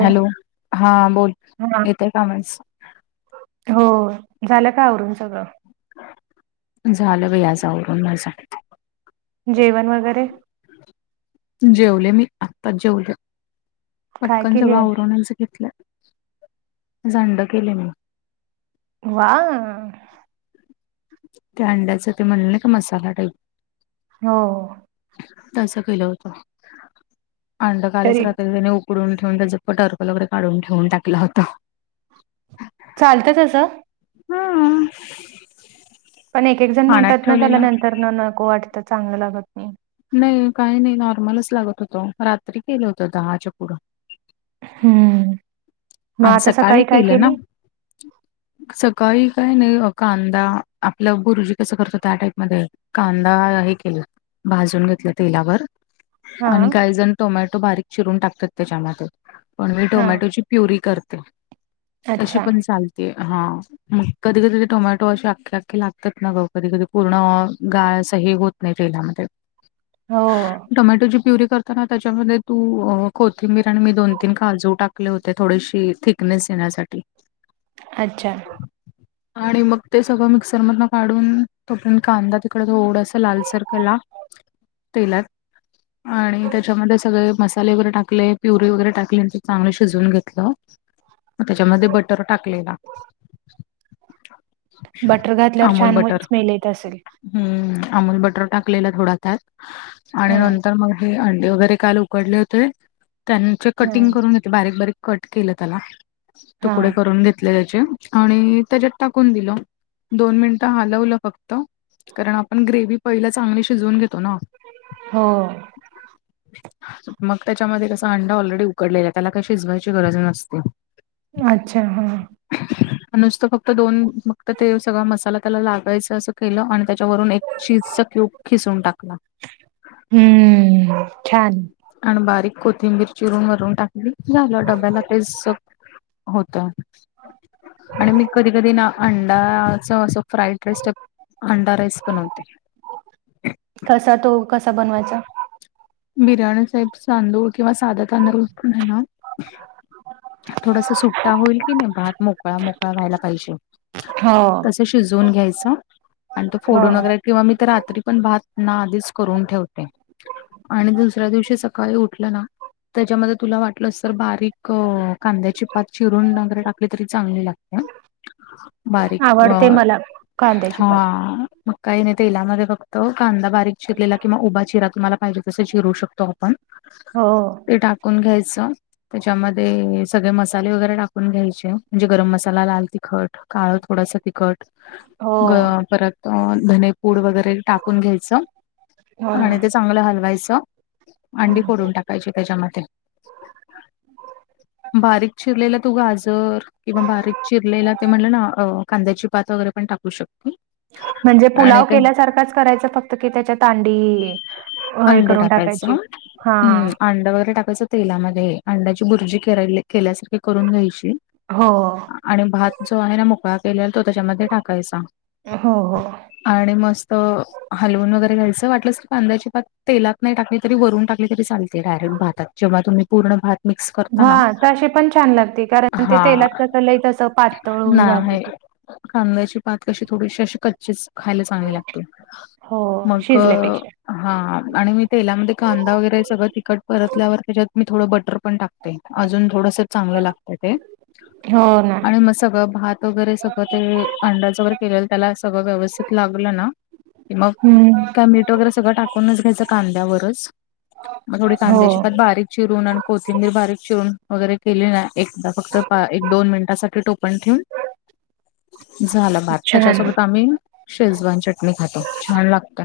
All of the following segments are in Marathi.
हॅलो हा बोल हा येतो का आवाज? हो झालं का आवरून सगळं? झालं बाई आज आवरून माझं जेवण वगैरे? जेवले मी आत्ताच जेवले. काय पटकन केली सगळं आज आवरणच घेतलं जड केले मी वा त्या अंड्याचं ते म्हणलं नाही का, मसाला टाईप हो तस केलं होत, अंड कालच तरी रात्री त्याने उक् कडून ठेवून, त्याच प टरपल वगैरे काढून ठेवून टाकलं होतो. चालतंय तसं? हम्म पण एक -एक जण म्हणतात ना, त्याला नंतरन नको वाटतं, चांगलं लागत नाही. नाही, काही नाही, नॉर्मलच लागत होतं रात्री केलं होतं, दहाच्या पुढं. हम्म, मग आणि आता सकाळी काय केलं ना केली? सकाळी काय नाही, कांदा आपलं बुरजी कसं करतो, त्या टाईप मध्ये कांदा हे केलं, भाजून घेतलं तेलावर हा आणि काही जण टोमॅटो बारीक चिरून टाकतात त्याच्यामध्ये, पण मी हा टोमॅटोची प्युरी करते, तशी अच्छा पण चालते हा. मग कधी -कधी टोमॅटो अशे अख्खे अख्खे लागतात ना गं, कधी कधी पूर्ण गाळ असं हे होत् त नाही तेलामध्ये, हो टोमॅटोची प्युरी कर त्याच्यामध्ये तू कोथिंबीर आणि मी दोन - तीन काजू टाकले होते. ते थोडीशी थिकनेस येण्यासाठी. अच्छा आणि मग ते सगळं मिक्सर मधन काढून, तोपर्यंत कांदा तिकड थोडासा लालसर केला. तेलात आणि त्याच्यामध्ये सगळे मसाले वगैरे टाकले, प्युरी वगैरे टाकले चांगले शिजवुन घेतलं, मग त्याच्यामध्ये बटर टाकलेला. बटर घातल्यावर अमूल छान बटर मोइच स्मेल येत असेल. हम्म, अमूल बटर टाकलेला थोडा त्यात आणि हा नंतर मग् अंडे वगैरे काल उकडले होते, त्यांचे हा कटिंग करून घेत बारीक बारीक कट केलं त्याला, हा तुकडे करून घेत ले त्याचे आणि त्याच्यात टाकून दिलं, दोन मिनट हलवलं फक्त कारण आपण ग्रेव्ही पहिला चांगली शिजवून घेतो ना. हो मग त्याच्यामध्ये कसा अंडा ऑलरेडी उकडले अ त्याला काही शिजवायची गरज नसते. अच्छा, हा. नुसतं फक्त दोन, मग त ते सगळा मसाला त्याला लागायचं असं केलं आणि त्याच्यावरून एक चीजचा क्यूब खिसून टाकला. हम्म, छान. आणि बारीक कोथिंबीर चिरून वरून टाकली झालं, डब्याला तेच स होतं. आणि मी कधी कधी ना अंडा आचं असं फ्राईड राईस अंडा राईस बनवते. कसा तो कसा बनवायचा? बिर्याणी साइब तांदूळ किंवा साधा तांदूळ [unintelligible] घेण थोडसं सुट्टा होईल की, नाही भात मोकळा -मोकळा व्हायला पाहिजे. हो तसं शिजवून घ्यायचं आणि तो हो फोडून वगैरे किंवा मी तर रात्री पण भात ना, आधीच करून ठेवते. आणि दुसऱ्या दिवशी सकाळी उठलं ना, तेच्यामध्ये तुला वाटलंस तर बारीक क कांद्याची पात चिरून वगैरे टाकली तरी चांगली लागत्या. बारीक आवडते मला कांद्याची पात हा काही नाही तेलामध्ये फक्त कांदा बारीक चिरलेला किंवा उभा चिरा तुम्हाला पाहिजे तस चिरू शकतो आपण. हो ते टाकून घ्यायच. तेच्यामध्ये सगळे मसाले वगैरे टाकून घ्यायचे. म्हणजे गरम मसाला लाल तिखट काळ थोडास तिखट हो ग परत धने पूड वगैरे टाकून घ्यायच. हो ना चांगलं हलवायच. अंडी हं. फोडून टाकायची तेच्यामध्ये. [inaudible] बारीक चिरलेला तो गाजर. किंवा बारीक चिरलेला ते म्हटलं ना अ कांद्याची पात वगैरे पण टाकू शकते. म्हणजे आणि पुलाव ते केल्यासारखाच करायचा. फक्त कि तेच्यात अंडी अंड टाकायच. हा अ अंड वगैरे टाकायच. तेलामध्ये अंड्याची बुर्जी कराले केल्यासारखी करून घ्यायची. हो आणि भात जो आहे, ना मोकळा केलेला तो तेच्यामध्ये टाकायचा. हो हो आणि मस्त हलवून वगैरे घ्यायच. वाटल्यास कांद्याची पात तेलात नाही टाकली तरी वरून टाकली तरी चालते डायरेक्ट भातात. जेव्हा तुम्ही पूर्ण भात मिक्स करता ना हा तशी पण छान लागते कारण ते हा तेलात कसं लई तसं पातळ होऊन जाते नाही ती कांद्याची पात कशी थोडीशी अशी कच्चीच खायला चांगली लागते. हो मग शिजल्यापेक्षा हा आणि मी तेलामध्ये कांदा वगैरे सगळं तिखट परतल्यावर तेच्यात मी थोडं बटर पण टाक ते अजून थोडस चांगल लागत ते. हो ना आणि मग सगळ भात वगैरे सगळ ते अंड्याजवर केलेल त्याला सगळ व्यवस्थित लागल ना कि मग हम्म कय मीठ वैगरे सगळ टाकूनच घ्यायच कांद्यावरच. मग थोडी हो कांद्याची पात बारीक चिरून कोथिंबीर बारीक चिरून वगैरे केली ना एकदा फक्त पा एक दोन मिनिटासाठी टोपण ठेवून झाला भात छान त्याच्यासोबत आम्ही शेजवान चटणी खातो. छान लागत.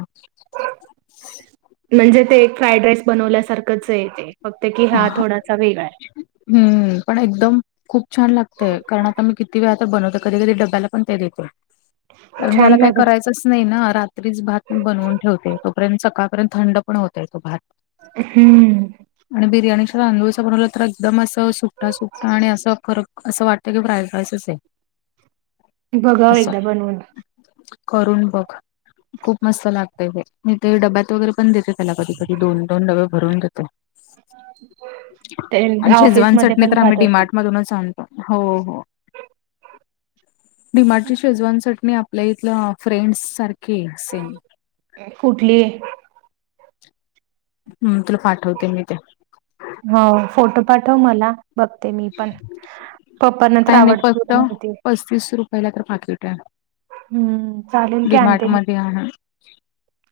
म्हणजे ते एक फ्राईड राईस बनवल्यासारखंचय आहे ते फक्त कि हा आठवडाचा वीवार हम्म पण एकदम खूप छान लागतय. कारण आता मी किती वेळा आता बनवते. कधी कधी डब्याला पण ते देते. कारण छान त्याला काय लागत करायचस नाही ना रात्रीच भात मी बनवून ठेवते. तोपर्यंत सकाळपर्यंत थंड पण होतय तो भात. हम्म आणि बिर्याणीच्या तांदूळच बनवल तर एकदम अस सुटा सुटा आणि अस फरक अस वाट ते की प्राईड राईसच आहे. बघाव असं एकदा बनवून. करून बघ खूप मस्त लागतय ते. मी ते डब्यात वगैरे पण देते त्याला. कधीधी दोन दोन डबे भरून देते. ते आणि शेजवान ऑफिसमध्ये चटणी पण तर आम्ही खात असतील डिमार्ट मधूनच आणतो हो हो. डी मार्टची शेजवांसाठी आपल्या इथलं फ्रेंड्स सारखे सेम. कुठली. हम् तुला पाठवते मी ते. हो फोटो पाठव मला बघते मी पण पप्पांना तर आवडतात माहिती. वीस रुपयाला तर पाकिट हायं हम्म चालेल की डी मार्ट आणते मी मध्ये आण हा हा.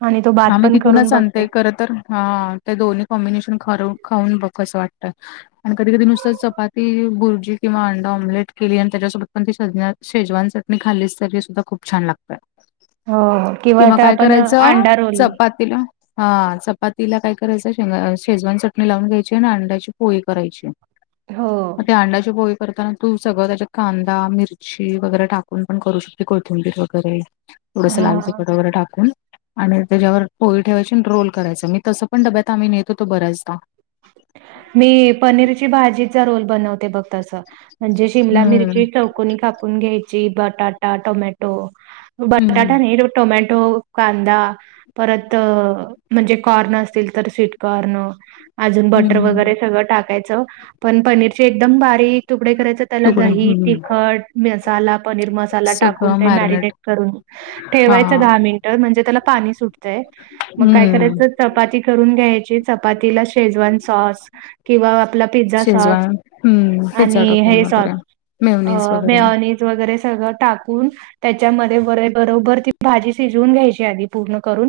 आणि तो हा भात मी पण तिथूनच करून बघते सांगतेय करत. तर हा ते दोन्ही कॉम्बिनेशन खरं खाऊन बघ कसं वाटतं. आणि कधी कधी नुसत्या चपाती भुर्जी किंवा अ''--'' ड ऑमलेट केली आणि त्याच्यासोबत पण ती सज शेजवान चटणी खाली तरी सुद्धा खूप छान लागतय. हो किंवा आता काय आपण करायचं अंडा रोल चपातीला. हा चपातीला काय करायचं शेजवान चटणी लावून घ्यायची आणि अंड्याची पोळी करायची. हो म ते अंड्याचे पोळी करताना. तू सगळं त्याच्यात कांदा मिरची वगैरे टाकून पण करू शकते कोथिंबीर वगैरे. थोडस लाल हा तिखट वगैरे टाकून. आणि त्याच्यावर पोळी ठेवायची रोल करायचं मी तसं पणडब्यात आम्ही नेत होतो बऱ्याचदा. मी पनीरची भाजीचा रोल बनवते बघ तस म्हणजे शिमला हम्म मिरची चौ''--'' कोन कापून घ्यायची बटाटा टोमॅटो बटाटा हम्म नाही. टोमॅटो कांदा. परत म्हणजे कारन असतील तर स्वीट कार्न. अजून बटर हम्म वगैरे सगळं टाकायचं. पण पनीरचे एकदम बारी तुकडे करायचे त्याला तुकड दही हम्म तिखट मसाला पनीर मसाला टाक''--'' सगळं कोणतेही मॅरिनेट मॅरीडेट करून हा ठेवायचं दहा मिनिट. ट तर म्हणजे त्याला पाणी सुटते मग काय हम्म करायचं च चपाती करून घ्यायची चपातीला. शेजवान सॉस किंवा आपला पिझ्झा सॉस शेजवान आणि हे सॉस. अ, मेवनज वगैरे. मेयोनीज वगैरे सगळं टाकून. त्याच्यामध्ये व रे बरोबर ती भाजी शिजवून घ्यायची आधी पूर्ण करून.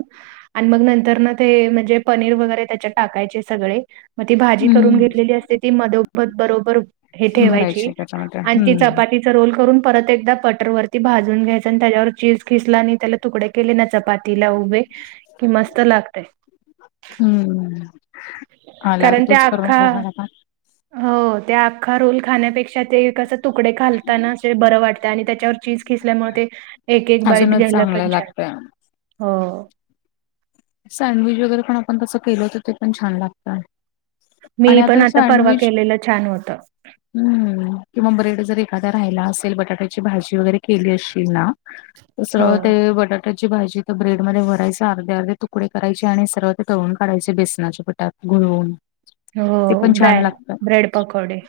आणि मग नंतर ना ते म्हणजे पनीर वगैरे त्याच्यात टाकायचे सगळे. मग ती भाजी करून हम्म घेतलेली असते ती मधोमद बरोबर हे ठेवायची. हा काय आणि हम. ती चपातीचा रोल करून परत एकदा बटरवररती भाजून घ्यायच आणि त्याच्यावर चीज खिसला आणि त्याला तुकडे. केले ना चपातीला उभे कि मस्त लागतेय. हम्म आल्यावर कारण ते तूच करून खघा अख्खा घाल आता. हो त्या अखा रोल खाण्यापेक्षा ते कस. तुकडे खालताना असे बरं वाटत आणि त्याच्यावर चीज खेसल्यामुळे ते. एक एक बाईट अजूनच घ्यायला पण चांगलं छान लागतंय. हो. सँडविच वगैरे पण आपण तसं केलं तर ते पण छान लागतं. मी आणि पण आता परवा सँडविच केलेलं छान होत. हम्म किंवा ब्रेड जर एखाद्या राहिला असेल बटाट्याची भाजी वगैरे केली अशील ना. हो, सरळ ते बटाट्याची भाजी तर ब्रेड मध्ये भरायच अर्धे अर्धे तुकडे. तकडे करायचे आणि सर्व ते तळून काढयचे बेसनाच्या पटात घुळवून. हो ब्रॅड ब्रेड पकोडे.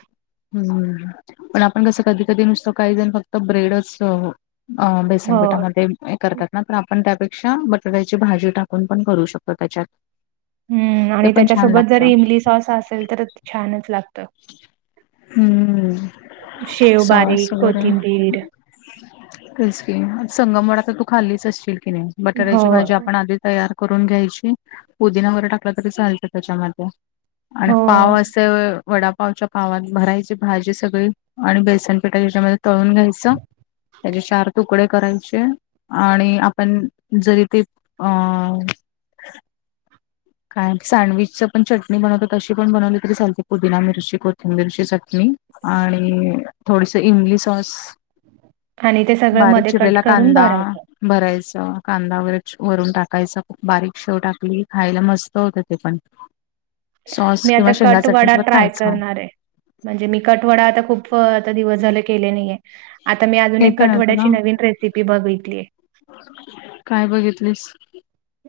ह् पण आपण कसं कधी कधी नुसतं काही जण फक्त ब्रेडच. अ हो. बेसनपीठामध्ये करतात ना, तर आपण त्यापेक्षा बटाट्याची भाजी टाक आपण करू शकतो त्याच्यात. हम्म, ते आणि पण छान त्याच्यासोबत जर लागतं इमली सॉस असेल तर छानच लागत. हम्म शेव बारीक, कोथिंबीर. तेस कि संगम वडा तर तू खाल्लीच असशील की नाही? हो, बटाटाची भाजी आपण आधीच तयार करून घ्यायची पुदिना वगैरे टाकलं तरी चालतं त्याच्यामध्ये. आणि पाव हो. असे वडा पावच्या पावात भरायची भाजी सगळी आणि बेसन पिठा याच्यामध्ये तळून घ्यायचं, त्याचे चार तुकडे करायची आणि आपण जरी ते, अ... काय सँडविच पण चटणी बनवत तशी पण बनवली तरी चालते, पुदिना, मिरची, कोथिंबीरची चटणी. आणि थोडीस इमली सॉस. आणि ते सगळं बारीक मध्ये कट चिरलेला करून कांदा. भरायचं. भरायचं कांदा वगैरे वरून टाकायचं बारीक शेव टाकली खायला मस्त. त होत ते पण सॉस मी किंवा आता शेंगा कट वडा चटणीसोबत ट्राय खायचं करणार आहे. म्हणजे मी कटवडा आता खूप दिवस झाले केले नाहीये, आता मी अजून एक येते ना तुला कटवड्याची नवीन रेसिपी सिपी बघितली आहे. काय बघितलीस?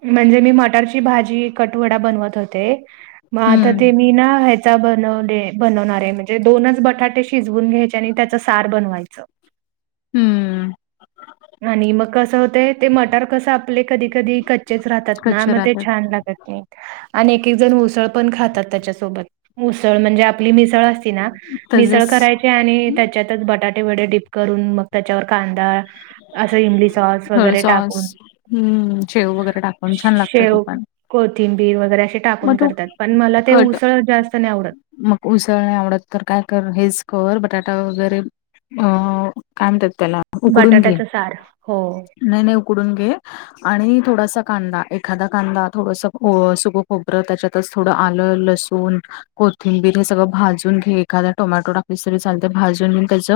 म्हणजे मी मटरची भाजी कटवडा बनवत होते. मग आता हम्म ते मी ना चा बनवले -बनवणारे म्हणजे दोनच बटाटे शिजवून घ्यायचे आणि त्याच सार बनवायच. हम्म! आणि मग कसं होतंय ते मटार कसं आपले कधी कधी कच्चेच राहतात ना कच्चे मग ते राहतात छान लागत. आणि एक एक जण उसळ पण खातात त्याच्यासोबत मुसळ म्हणजे आपली मिसळ अस असती ना मिसळ तसेच करायची आणि त्याच्यातच बटाटे व डीप करून मग त्याच्यावर कांदा असं इमली सॉस हळ वगैरे सॉस टाकून हम्म शेव वगैरे टाकून छान लागतं ते शेव पण कोथिंबीर वगैरे असे मग टाकून तू करतात, पण मला ते कट उसळ जास्त नाही आवडत‌. मग उसळ नाही आवडत तर काय कर हेच क बटाटा वगैरे हो हो का तर त्याला. उकडून घे बटाट्याचा सार हो. नाही नाही उकडून घे आणि थोडासा कांदा एखादा कांदा थोडास सुबक खोबरं त्याच्यातच थोडं आलं लसूण कोथिंबीर हे सगळं भाजून घे, एखाद्या टोमॅटो टाकली तरी चालते भाजून मी त्याच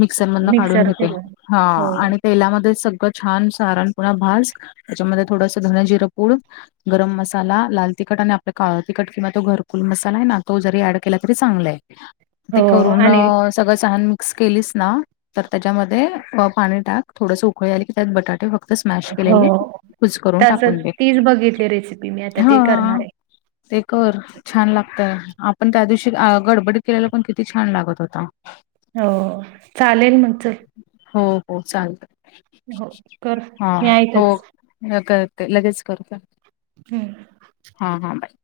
मिक्सर मधन काढून मिक्सर घेते फिरवून ह हो आणि तेलामध्ये सगळं छान सारणपणा भास त्याच्यामध्ये थोडस धन जिरं कुड. गरम मसाला. लाल तिखट आणि आपलं काळं तिखट किंवा तो घरकुल मसाला आहे ना, तो जरी ऍड केला तरी चांगलाय. ते हो करून आणि सगळं सहान मिक्स केलीस ना. तर त्याच्यामध्ये प-पाणी टाक थोडस उकळी आले की त्यात बटाटे फक्त स्मॅश केलेले कुच करून टाकून दे. बघितले रेसिपी मी आधी. हा! ते कर छान लागतय आपण त्या दिवशी गडबड केलेला पण किती छान लागत होता. हो चालेल मग च. हो हो चालत, हो कर हा मी हो. आहेतच. नकळत क, लगेच करतोय. हम्म. हां हां बाय.